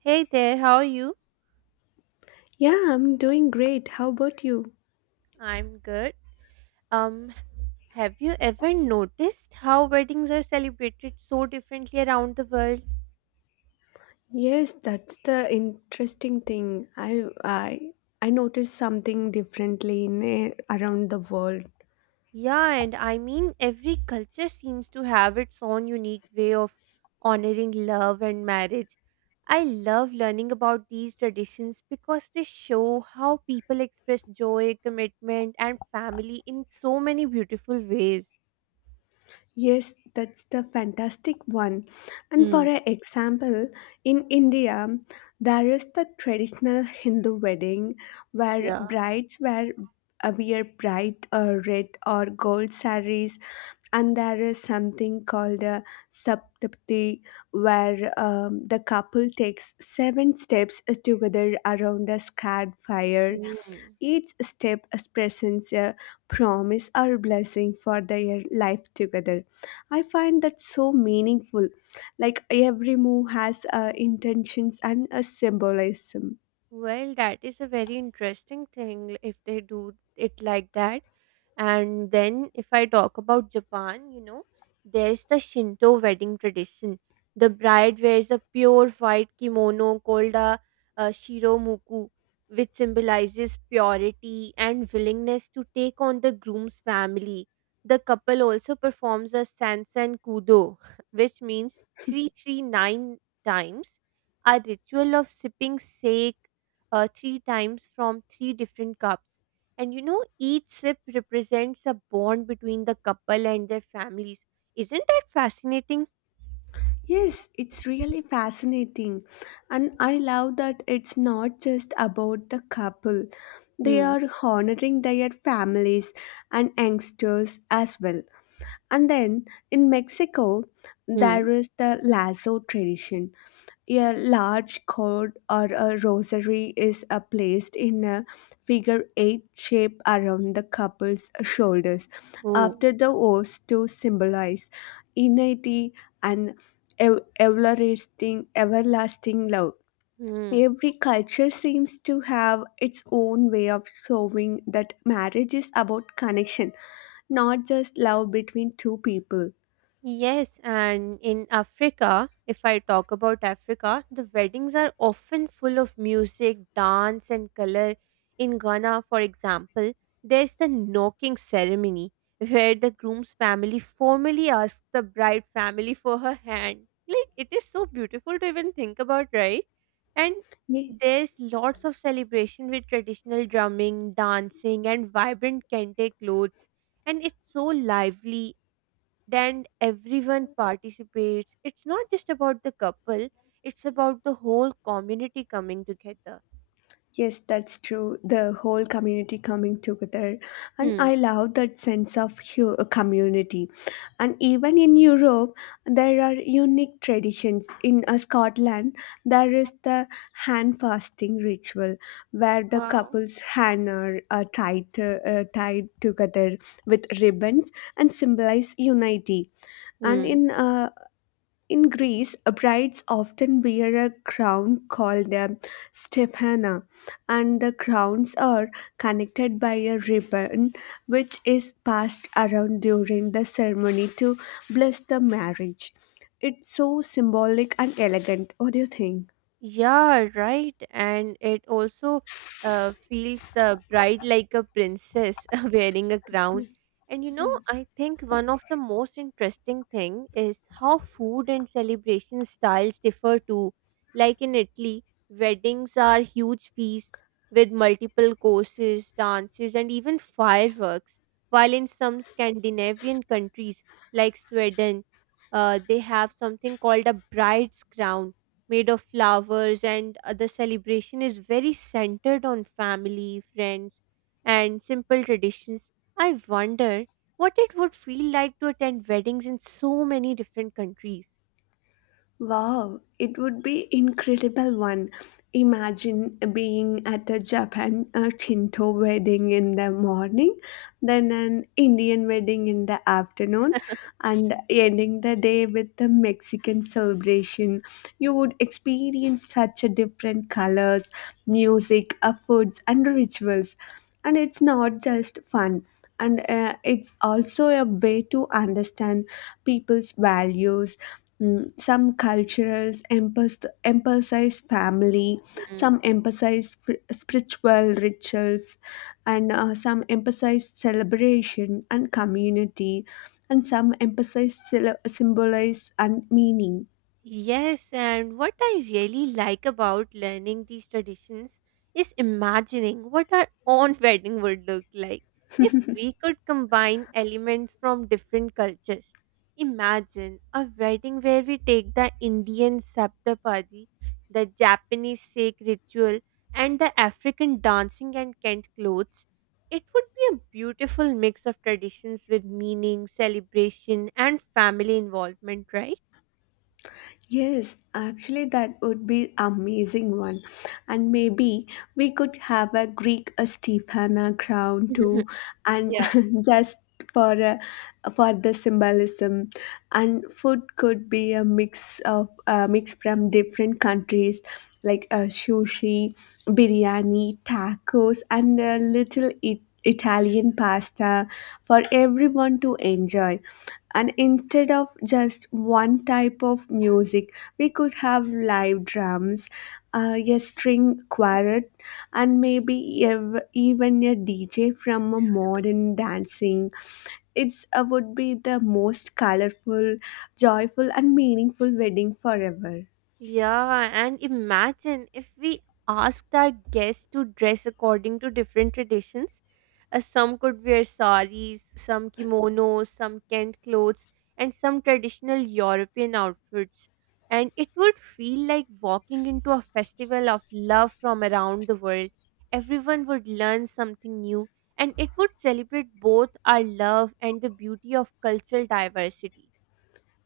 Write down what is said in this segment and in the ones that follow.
Hey there, how are you? Yeah, I'm doing great. How about you? I'm good. Um, have you ever noticed how weddings are celebrated so differently around the world? Yes, that's the interesting thing. I I noticed something differently around the world. Yeah, and I mean, every culture seems to have its own unique way of honoring love and marriage. I love learning about these traditions because they show how people express joy, commitment, and family in so many beautiful ways. Yes, that's the fantastic one. And for Hmm. an example, in India, there is the traditional Hindu wedding where Yeah. brides wear wear bright red or gold saris, and there is something called a saptapti where the couple takes seven steps together around a scared fire. Hmm. Each step presents a promise or blessing for their life together. I find that so meaningful, like every move has intentions and a symbolism. Well, that is a very interesting thing if they do it like that. And then, if I talk about Japan, there's the Shinto wedding tradition. The bride wears a pure white kimono called a shiromuku, which symbolizes purity and willingness to take on the groom's family. The couple also performs a sansan kudo, which means 339 times, a ritual of sipping sake three times from three different cups. And each sip represents a bond between the couple and their families. Isn't that fascinating? Yes, it's really fascinating. And I love that it's not just about the couple. They Hmm. are honoring their families and youngsters as well. And then in Mexico, Hmm. there is the lasso tradition. A large cord or a rosary is placed in a figure eight shape around the couple's shoulders Oh, after the vows to symbolize unity and everlasting love. hmm. Every culture seems to have its own way of showing that marriage is about connection, not just love between two people. Yes, and in Africa, if I talk about Africa, the weddings are often full of music, dance, and color. In Ghana, for example, there's the knocking ceremony where the groom's family formally asks the bride family for her hand. Like, it is so beautiful to even think about, right? And Ye- there's lots of celebration with traditional drumming, dancing, and vibrant kente clothes, and it's so lively. Then everyone participates. It's not just about the couple, it's about the whole community coming together. Yes, that's true. The whole community coming together. And Hmm. I love that sense of community. And even in Europe, there are unique traditions. In Scotland, there is the hand fasting ritual where the Wow. couple's hands are tied, tied together with ribbons and symbolize unity. And Hmm. in in Greece, brides often wear a crown called a stephana, and the crowns are connected by a ribbon which is passed around during the ceremony to bless the marriage. It's so symbolic and elegant. What do you think? Yeah, right. And it also feels the bride like a princess wearing a crown. And Yeah. I think one of the most interesting thing is how food and celebration styles differ too. Like in Italy, weddings are huge feasts with multiple courses, dances, and even fireworks. While in some Scandinavian countries, like Sweden, they have something called a bride's crown made of flowers, and the celebration is very centered on family, friends, and simple traditions. I wonder what it would feel like to attend weddings in so many different countries. Wow, it would be incredible one. Imagine being at a Japan a Shinto wedding in the morning, then an Indian wedding in the afternoon, and ending the day with a Mexican celebration. You would experience such a different colors, music, foods, and rituals. And it's not just fun. And it's also a way to understand people's values. Mm, some cultures emphasize family, some emphasize spiritual rituals, and some emphasize celebration and community, and some emphasize symbolize and meaning. Yes, and what I really like about learning these traditions is imagining what our own wedding would look like if we could combine elements from different cultures. Imagine a wedding where we take the Indian Saptapadi, the Japanese Seik ritual, and the African dancing and Kent clothes. It would be a beautiful mix of traditions with meaning, celebration, and family involvement, right? Yes, actually, that would be amazing one, and maybe we could have a Greek a Stephana crown too, and Yeah. just for a, for the symbolism, and food could be a mix of a mix from different countries, like sushi, biryani, tacos, and a little Italian pasta for everyone to enjoy. And instead of just one type of music, we could have live drums, a string quartet, and maybe even a dj from a modern dancing. It's would be the most colorful, joyful, and meaningful wedding forever. Yeah, and imagine if we asked our guests to dress according to different traditions. Some could wear saris, some kimonos, some Kent clothes, and some traditional European outfits. And it would feel like walking into a festival of love from around the world. Everyone would learn something new, and it would celebrate both our love and the beauty of cultural diversity.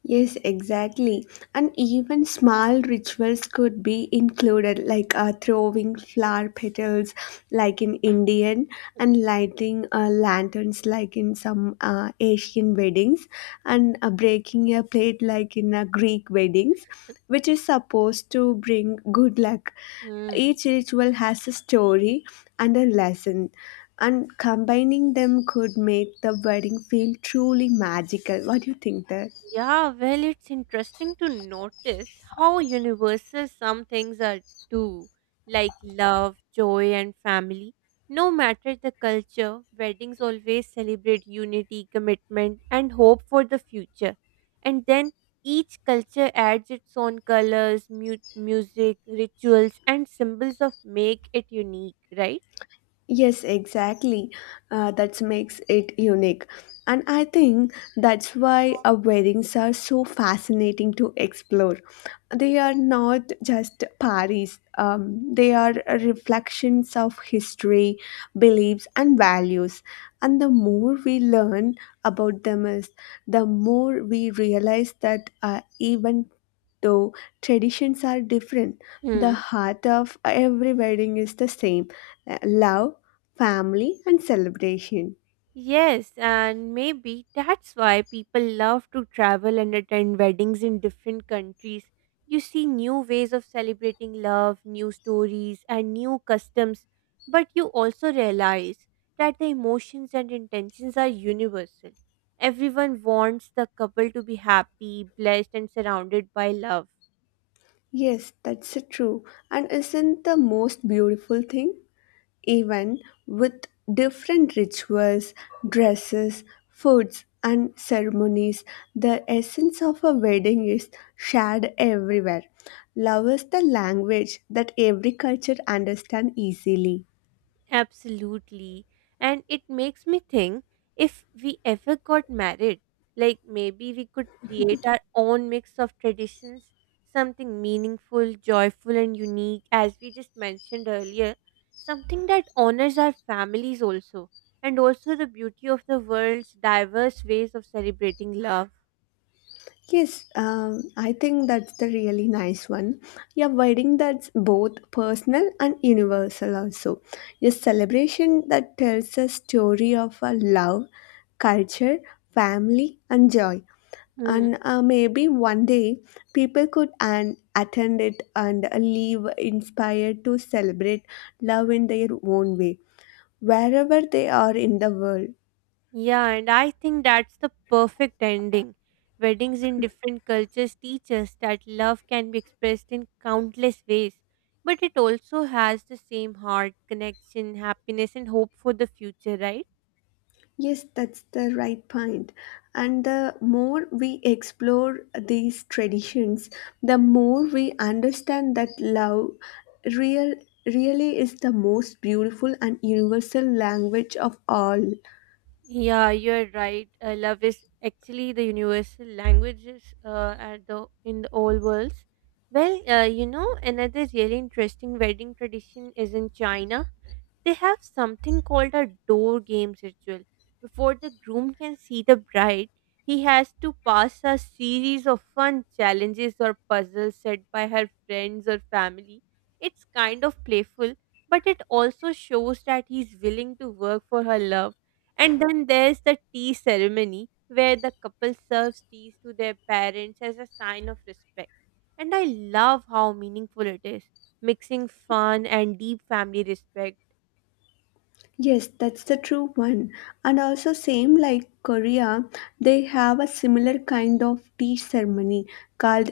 Yes, exactly. And even small rituals could be included, like throwing flower petals, like in Indian, and lighting lanterns, like in some Asian weddings, and breaking a plate, like in Greek weddings, which is supposed to bring good luck. Hmm. Each ritual has a story and a lesson, and combining them could make the wedding feel truly magical. What do you think that? Yeah, well, it's interesting to notice how universal some things are too, like love, joy, and family. No matter the culture, weddings always celebrate unity, commitment, and hope for the future. And then each culture adds its own colors, music, rituals, and symbols of make it unique, right? Yes, exactly. That makes it unique. And I think that's why our weddings are so fascinating to explore. They are not just parties, they are reflections of history, beliefs, and values. And the more we learn about them, is the more we realize that even though traditions are different, the Hmm. heart of every wedding is the same, love, family, and celebration. Yes, and maybe that's why people love to travel and attend weddings in different countries. You see new ways of celebrating love, new stories, and new customs, but you also realize that the emotions and intentions are universal. Everyone wants the couple to be happy, blessed, and surrounded by love. Yes, that's true. And isn't the most beautiful thing? Even with different rituals, dresses, foods, and ceremonies, the essence of a wedding is shared everywhere. Love is the language that every culture understands easily. Absolutely. And it makes me think if we ever got married, like maybe we could create our own mix of traditions, something meaningful, joyful, and unique, as we just mentioned earlier, something that honors our families also, and also the beauty of the world's diverse ways of celebrating love. Yes, I think that's the really nice one. A wedding that's both personal and universal, also. A celebration that tells a story of a love, culture, family, and joy. Hmm. And maybe one day people could an attend it and leave inspired to celebrate love in their own way, wherever they are in the world. Yeah, and I think that's the perfect ending. Weddings in different cultures teach us that love can be expressed in countless ways, but it also has the same heart, connection, happiness, and hope for the future, right? Yes, that's the right point. And the more we explore these traditions, the more we understand that love real really is the most beautiful and universal language of all. Yeah, you're right. Love is actually the universal languages at the in the old worlds. Well, another really interesting wedding tradition is in China. They have something called a door games ritual. Before the groom can see the bride, he has to pass a series of fun challenges or puzzles set by her friends or family. It's kind of playful, but it also shows that he's willing to work for her love. And then there's the tea ceremony, where the couple serves teas to their parents as a sign of respect. And I love how meaningful it is, mixing fun and deep family respect. Yes, that's the true one. And also same like Korea, they have a similar kind of tea ceremony called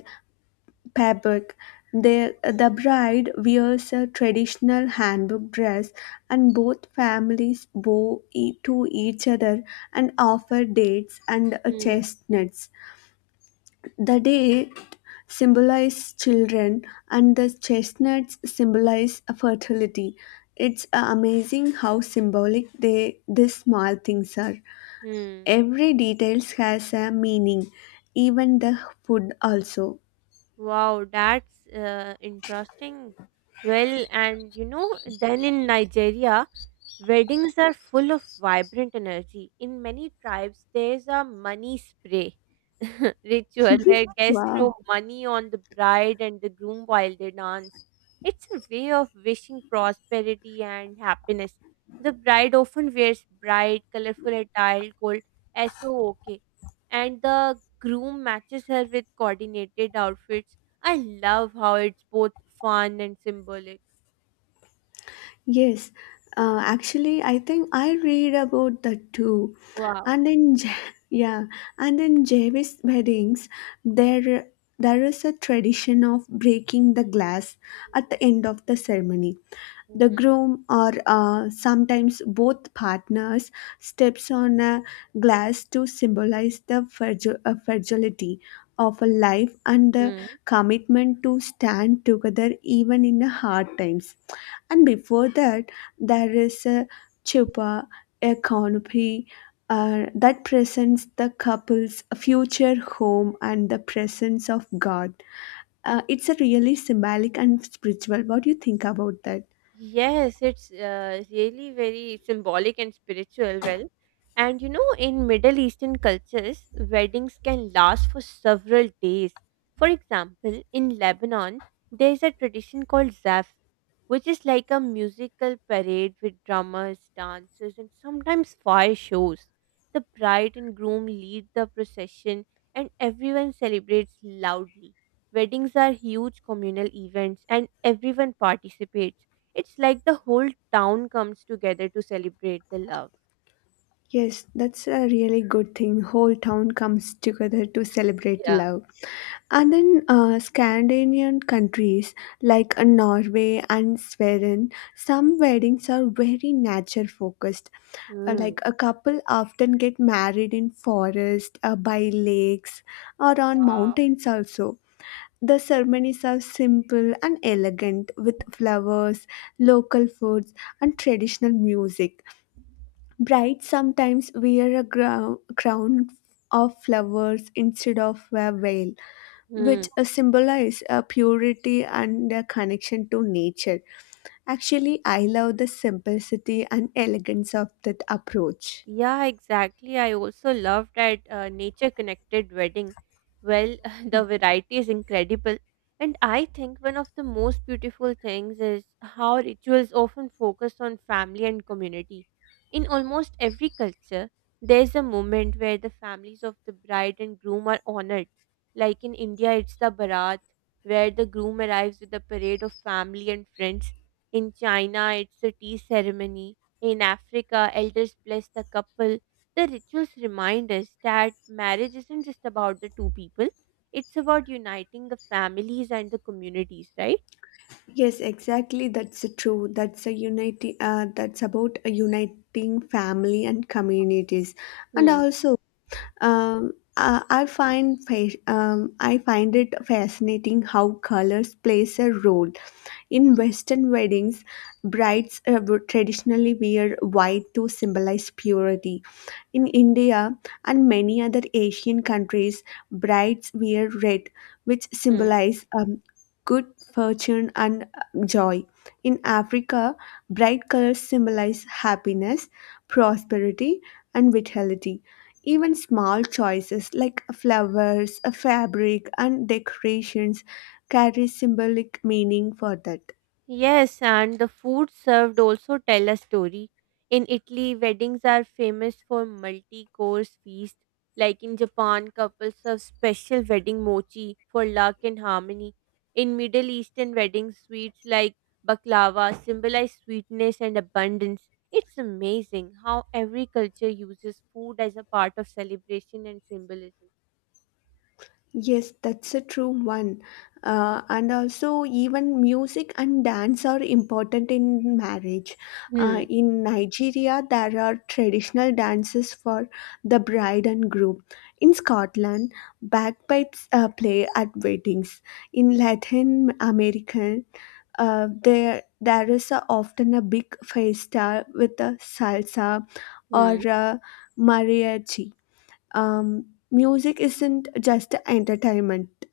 fabric. They, the bride wears a traditional handbook dress, and both families bow to each other and offer dates and Hmm. chestnuts. The date symbolize children, and the chestnuts symbolize fertility. It's amazing how symbolic they these small things are. Hmm. Every details has a meaning, even the food also. Wow, that's interesting. Well, and then in Nigeria, weddings are full of vibrant energy. In many tribes, there's a money spray ritual where guests Wow. throw money on the bride and the groom while they dance. It's a way of wishing prosperity and happiness. The bride often wears bright, colorful attire called SOOK, and the groom matches her with coordinated outfits. I love how it's both fun and symbolic. Yes, actually, I think I read about that too. Wow. And in yeah, and in Javis weddings, there there is a tradition of breaking the glass at the end of the ceremony. The Mm-hmm. groom or sometimes both partners steps on a glass to symbolize the fragility of a life and the commitment to stand together even in the hard times. And before that, there is a chupa, a canopy, that presents the couple's future home and the presence of god. It's a really symbolic and spiritual. What do you think about that? Yes, it's really very symbolic and spiritual. Well, and in Middle Eastern cultures, weddings can last for several days. For example, in Lebanon, there's a tradition called Zaf, which is like a musical parade with drummers, dancers, and sometimes fire shows. The bride and groom lead the procession, and everyone celebrates loudly. Weddings are huge communal events, and everyone participates. It's like the whole town comes together to celebrate the love. Yes, that's a really good thing. Whole town comes together to celebrate Yeah. love. And in Scandinavian countries like Norway and Sweden, some weddings are very nature focused. Hmm. Like a couple often get married in forest, by lakes, or on Wow. mountains also. The ceremonies are simple and elegant with flowers, local foods, and traditional music. Brides sometimes wear a crown of flowers instead of a veil, Hmm. which symbolizes purity and a connection to nature. Actually, I love the simplicity and elegance of that approach. Yeah, exactly. I also love that nature connected wedding. Well, the variety is incredible. And I think one of the most beautiful things is how rituals often focus on family and community. In almost every culture, there's a moment where the families of the bride and groom are honored. Like in India, it's the Bharat, where the groom arrives with a parade of family and friends. In China, it's the tea ceremony. In Africa, elders bless the couple. The rituals remind us that marriage isn't just about the two people, it's about uniting the families and the communities, right? Yes, exactly. That's true. That's a unity. That's about a uniting family and communities, and Hmm. also, um, I find it fascinating how colors plays a role. In Western weddings, brides would traditionally wear white to symbolize purity. In India and many other Asian countries, brides wear red, which Hmm. symbolize good fortune and joy. In Africa, bright colors symbolize happiness, prosperity, and vitality. Even small choices like flowers, a fabric, and decorations carry symbolic meaning for that. Yes, and the food served also tell a story. In Italy, weddings are famous for multi-course feast. Like in Japan, couples serve special wedding mochi for luck and harmony. In Middle Eastern weddings, sweets like baklava symbolize sweetness and abundance. It's amazing how every culture uses food as a part of celebration and symbolism. Yes, that's a true one. And also, even music and dance are important in marriage. Hmm. In Nigeria, there are traditional dances for the bride and groom. In Scotland, bagpipes play at weddings. In Latin America, there is a, often a big fiesta with a salsa or Hmm. a mariachi. um, Music isn't just entertainment,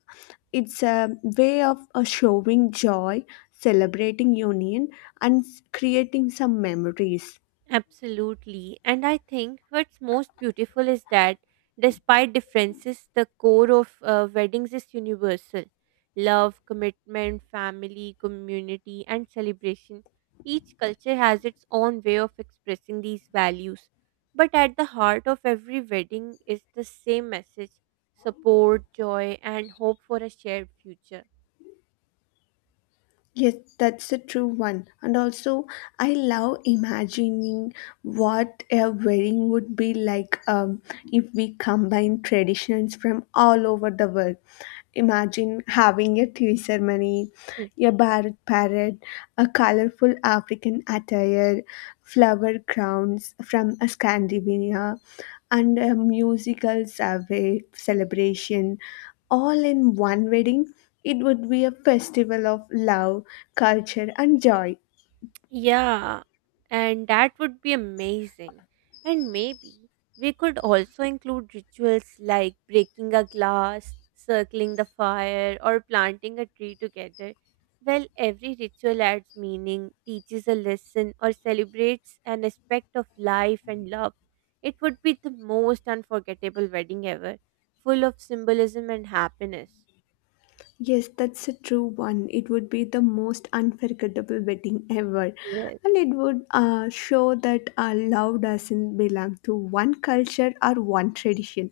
it's a way of showing joy, celebrating union, and creating some memories. Absolutely. And I think what's most beautiful is that despite differences, the core of weddings is universal love, commitment, family, community, and celebration. Each culture has its own way of expressing these values. But at the heart of every wedding is the same message support, joy, and hope for a shared future. Yes, that's a true one. And also, I love imagining what a wedding would be like if we combine traditions from all over the world. Imagine having a tea ceremony, a Bharat parade, a colorful African attire, flower crowns from Scandinavia, and a musical survey celebration all in one wedding. It would be a festival of love, culture, and joy. Yeah, and that would be amazing. And maybe we could also include rituals like breaking a glass, circling the fire, or planting a tree together. Well, every ritual adds meaning, teaches a lesson, or celebrates an aspect of life and love. It would be the most unforgettable wedding ever, full of symbolism and happiness. Yes, that's a true one. It would be the most unforgettable wedding ever. Yes. And it would show that our love doesn't belong to one culture or one tradition,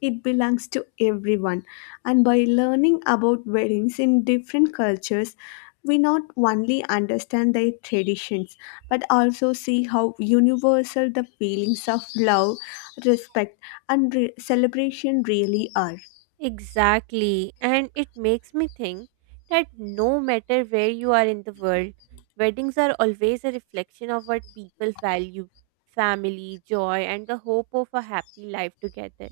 it belongs to everyone. And by learning about weddings in different cultures, we not only understand their traditions but also see how universal the feelings of love, respect, and celebration really are. Exactly. And it makes me think that no matter where you are in the world, weddings are always a reflection of what people value family, joy, and the hope of a happy life together.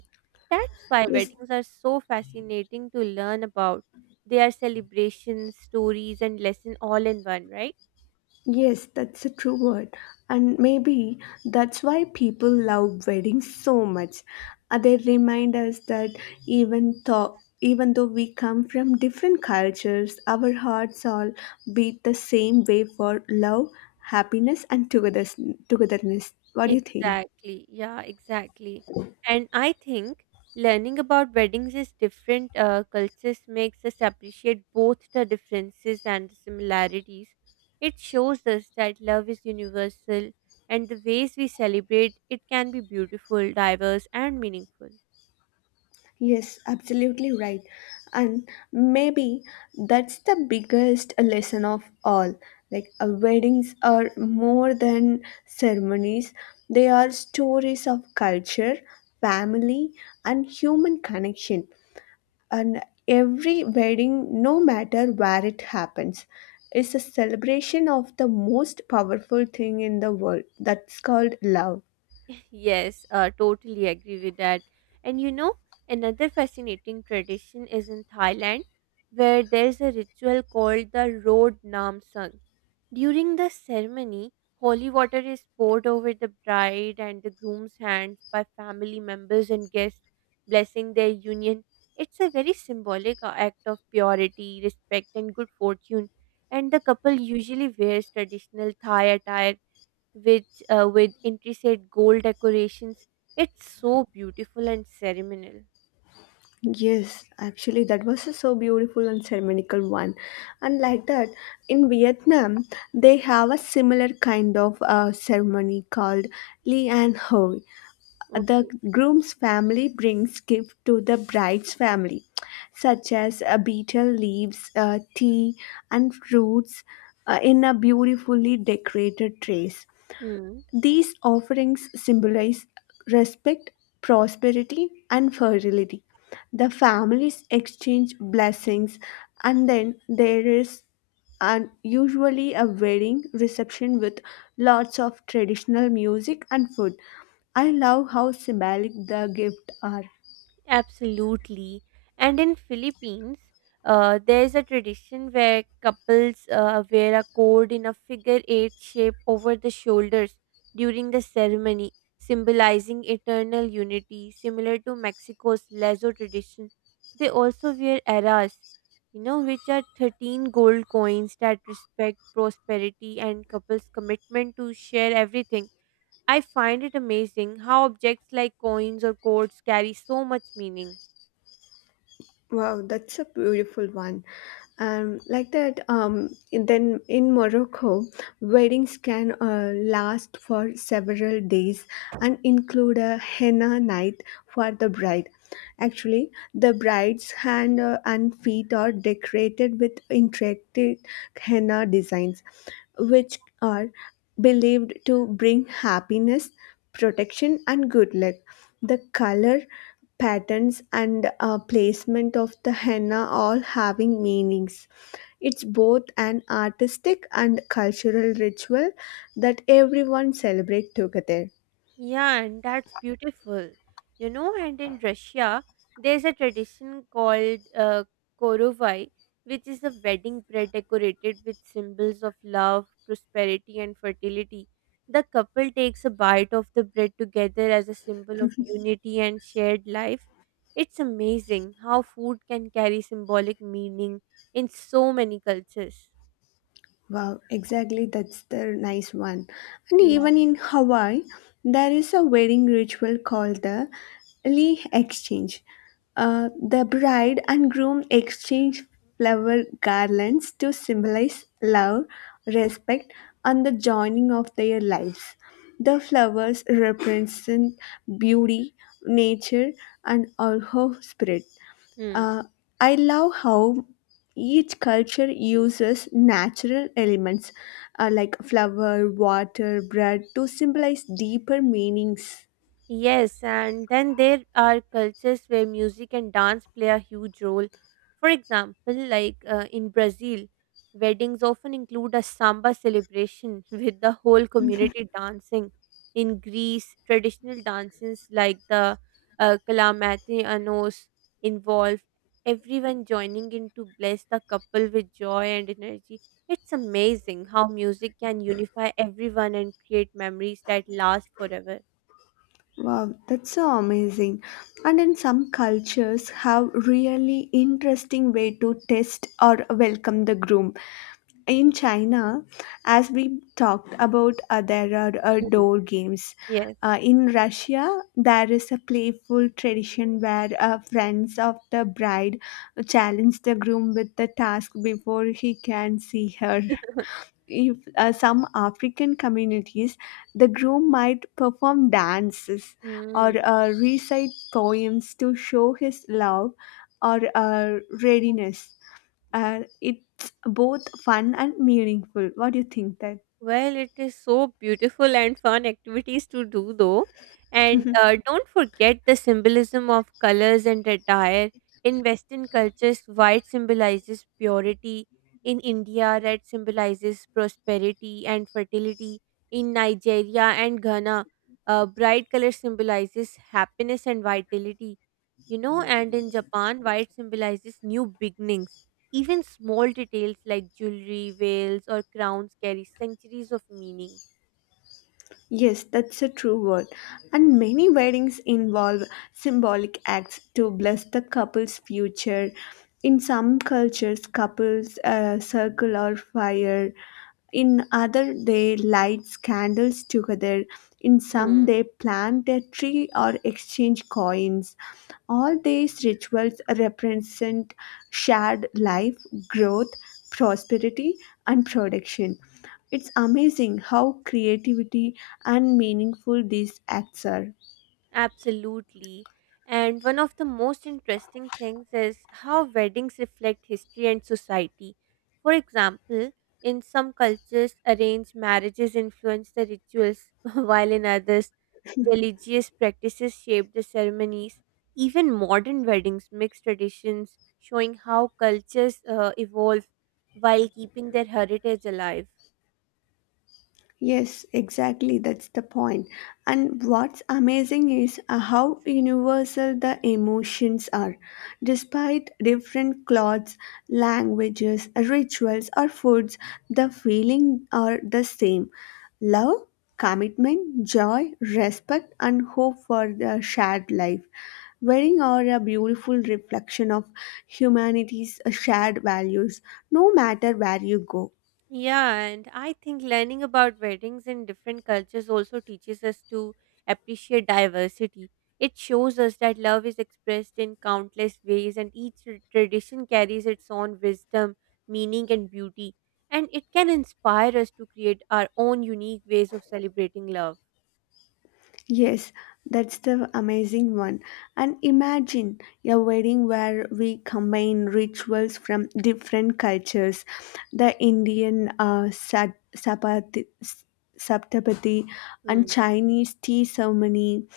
That's why Yes, weddings are so fascinating to learn about. They are celebrations, stories, and lesson all in one, right? Yes, that's a true word. And maybe that's why people love weddings so much. They remind us that even though we come from different cultures, our hearts all beat the same way for love, happiness, and togetherness. What do you think? Exactly. Yeah, exactly. And I think learning about weddings is different cultures makes us appreciate both the differences and the similarities. It shows us that love is universal and the ways we celebrate it can be beautiful, diverse, and meaningful. Yes, absolutely right. And maybe that's the biggest lesson of all. Like, weddings are more than ceremonies, they are stories of culture, family, and human connection. And every wedding, no matter where it happens, is a celebration of the most powerful thing in the world that's called love. Yes, totally agree with that. And another fascinating tradition is in Thailand, where there's a ritual called the Road Nam Sang. During the ceremony, holy water is poured over the bride and the groom's hands by family members and guests, blessing their union. It's a very symbolic act of purity, respect, and good fortune. And the couple usually wears traditional Thai attire which with intricate gold decorations. It's so beautiful and ceremonial. Yes, actually, that was a so beautiful and ceremonial one. And like that, in Vietnam, they have a similar kind of ceremony called Li An Hoi. The Okay. groom's family brings gift to the bride's family, such as a betel leaves, tea, and fruits in a beautifully decorated trays. Hmm. These offerings symbolize respect, prosperity, and fertility. The families exchange blessings, and then there is an, usually a wedding reception with lots of traditional music and food. I love how symbolic the gifts are. Absolutely. And in Philippines, there is a tradition where couples wear a cord in a figure eight shape over the shoulders during the ceremony, symbolizing eternal unity, similar to Mexico's lazo tradition. They also wear eras, which are 13 gold coins that respect prosperity and couples' commitment to share everything. I find it amazing how objects like coins or codes carry so much meaning. Wow, that's a beautiful one. Then in Morocco, weddings can last for several days and include a henna night for the bride. Actually, the bride's hand and feet are decorated with intricate henna designs, which are believed to bring happiness, protection, and good luck. The color patterns and placement of the henna all having meanings. It's both an artistic and cultural ritual that everyone celebrate together. Yeah, and that's beautiful. And in Russia, there's a tradition called Korovai, which is a wedding bread decorated with symbols of love, prosperity, and fertility. The couple takes a bite of the bread together as a symbol of unity and shared life. It's amazing how food can carry symbolic meaning in so many cultures. Wow, exactly. That's the nice one. And Hmm. even in Hawaii, there is a wedding ritual called the Lee exchange. The bride and groom exchange flower garlands to symbolize love, respect, and the joining of their lives. The flowers represent beauty, nature, and also spirit. Hmm. Uh, I love how each culture uses natural elements like flower, water, bread to symbolize deeper meanings. Yes, and then there are cultures where music and dance play a huge role. For example, like in Brazil, weddings often include a samba celebration with the whole community dancing. In Greece, traditional dances like the kalamati involve everyone joining in to bless the couple with joy and energy. It's amazing how music can unify everyone and create memories that last forever. Wow, that's so amazing. And in some cultures have really interesting way to test or welcome the groom. In China, as we talked about, there are Mm. door games. Yes. In Russia, there is a playful tradition where friends of the bride challenge the groom with the task before he can see her. If some African communities, the groom might perform dances or Mm. Recite poems to show his love or readiness, and it's both fun and meaningful. What do you think that? Well, it is so beautiful and fun activities to do, though. And don't forget the symbolism of colors and attire. In Western cultures, white symbolizes purity. In India, red symbolizes prosperity and fertility. In Nigeria and Ghana, bright color symbolizes happiness and vitality. And in Japan, white symbolizes new beginnings. Even small details like jewelry, veils, or crowns carry centuries of meaning. Yes, that's a true word. And many weddings involve symbolic acts to bless the couple's future. In some cultures, couples circle or fire. In other, they light candles together. In some, Hmm. they plant a tree or exchange coins. All these rituals represent shared life, growth, prosperity, and production. It's amazing how creativity and meaningful these acts are. Absolutely. And one of the most interesting things is how weddings reflect history and society. For example, in some cultures, arranged marriages influence the rituals, while in others, religious practices shape the ceremonies. Even modern weddings mix traditions, showing how cultures evolve while keeping their heritage alive. Yes, exactly. That's the point. And what's amazing is how universal the emotions are. Despite different clothes, languages, rituals, or foods, the feeling are the same. Love, commitment, joy, respect, and hope for the shared life. Wedding are a beautiful reflection of humanity's shared values, no matter where you go. Yeah, and I think learning about weddings in different cultures also teaches us to appreciate diversity. It shows us that love is expressed in countless ways, and each tradition carries its own wisdom, meaning, and beauty. And it can inspire us to create our own unique ways of celebrating love. Yes, that's the amazing one. And imagine a wedding where we combine rituals from different cultures, the Indian Saptabati and Hmm. Chinese tea ceremony,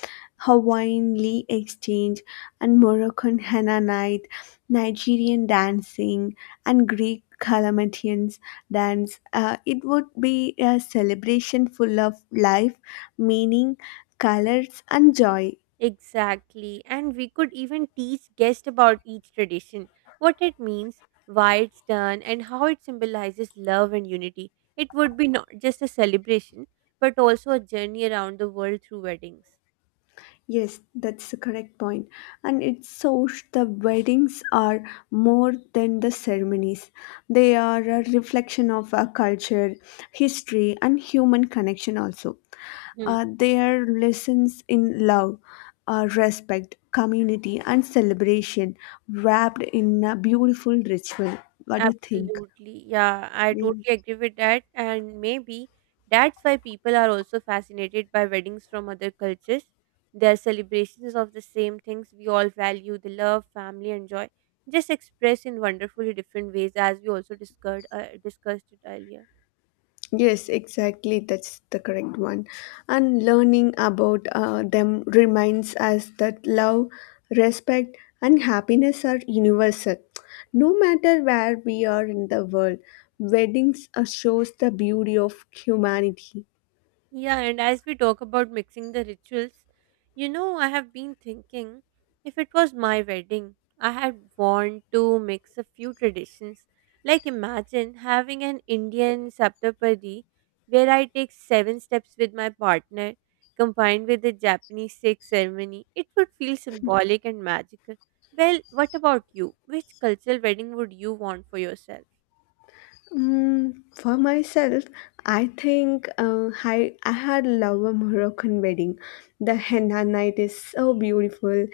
Hawaiian Lee exchange, and Moroccan henna night, Nigerian dancing, and Greek Calamatians dance. It would be a celebration full of life, meaning, colors, and joy. Exactly. And we could even teach guests about each tradition, what it means, why it's done, and how it symbolizes love and unity. It would be not just a celebration, but also a journey around the world through weddings. Yes, that's the correct point. And it shows the weddings are more than the ceremonies. They are a reflection of our culture, history, and human connection also. uh, Hmm. they are lessons in love, respect, community, and celebration wrapped in a beautiful ritual. What do you think? Absolutely. Yeah, I totally agree with that. And maybe that's why people are also fascinated by weddings from other cultures. Their celebrations of the same things we all value the love, family, and joy just expressed in wonderfully different ways, as we also discussed it earlier. Yes, exactly. That's the correct one. And learning about them reminds us that love, respect, and happiness are universal. No matter where we are in the world, weddings shows the beauty of humanity. Yeah, and as we talk about mixing the rituals, I have been thinking if it was my wedding, I had want to mix a few traditions. Like, imagine having an Indian saptapadi where I take seven steps with my partner, combined with the Japanese six ceremony. It would feel symbolic and magical. Well, what about you? Which cultural wedding would you want for yourself? Mm, for myself, I think I had love a Moroccan wedding. The henna night is so beautiful,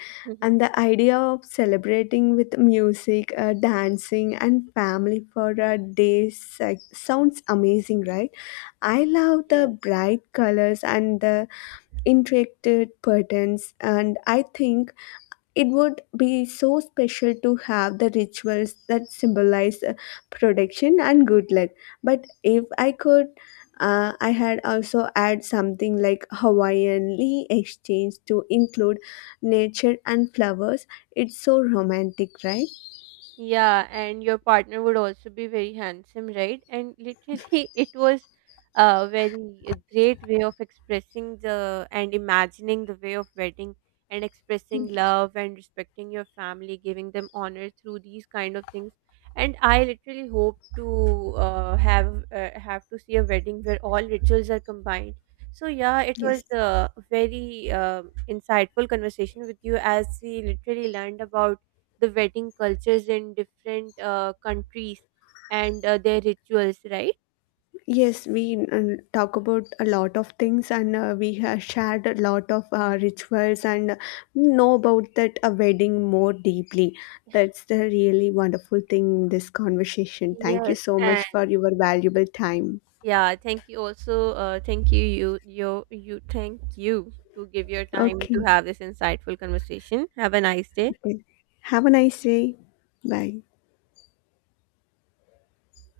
and the idea of celebrating with music, dancing, and family for a day sounds amazing, right? I love the Yeah. bright colors and the intricate patterns, and I think it would be so special to have the rituals that symbolize protection and good luck. But if I could, I had also add something like Hawaiian Lee exchange to include nature and flowers. It's so romantic, right? Yeah, and your partner would also be very handsome, right? And literally, it was a very a great way of expressing the and imagining the way of wedding and expressing love and respecting your family, giving them honor through these kind of things. And I literally hope to have to see a wedding where all rituals are combined. So yeah, it was Yes. a very insightful conversation with you as we literally learned about the wedding cultures in different countries and their rituals, right? Yes, we talk about a lot of things, and we have shared a lot of rituals and know about that a wedding more deeply. That's the really wonderful thing in this conversation. Thank you Yes, so much and for your valuable time. yeah, thank you also. Thank you to give your time to Okay, have this insightful conversation. Have a nice day. okay. Have a nice day. Bye.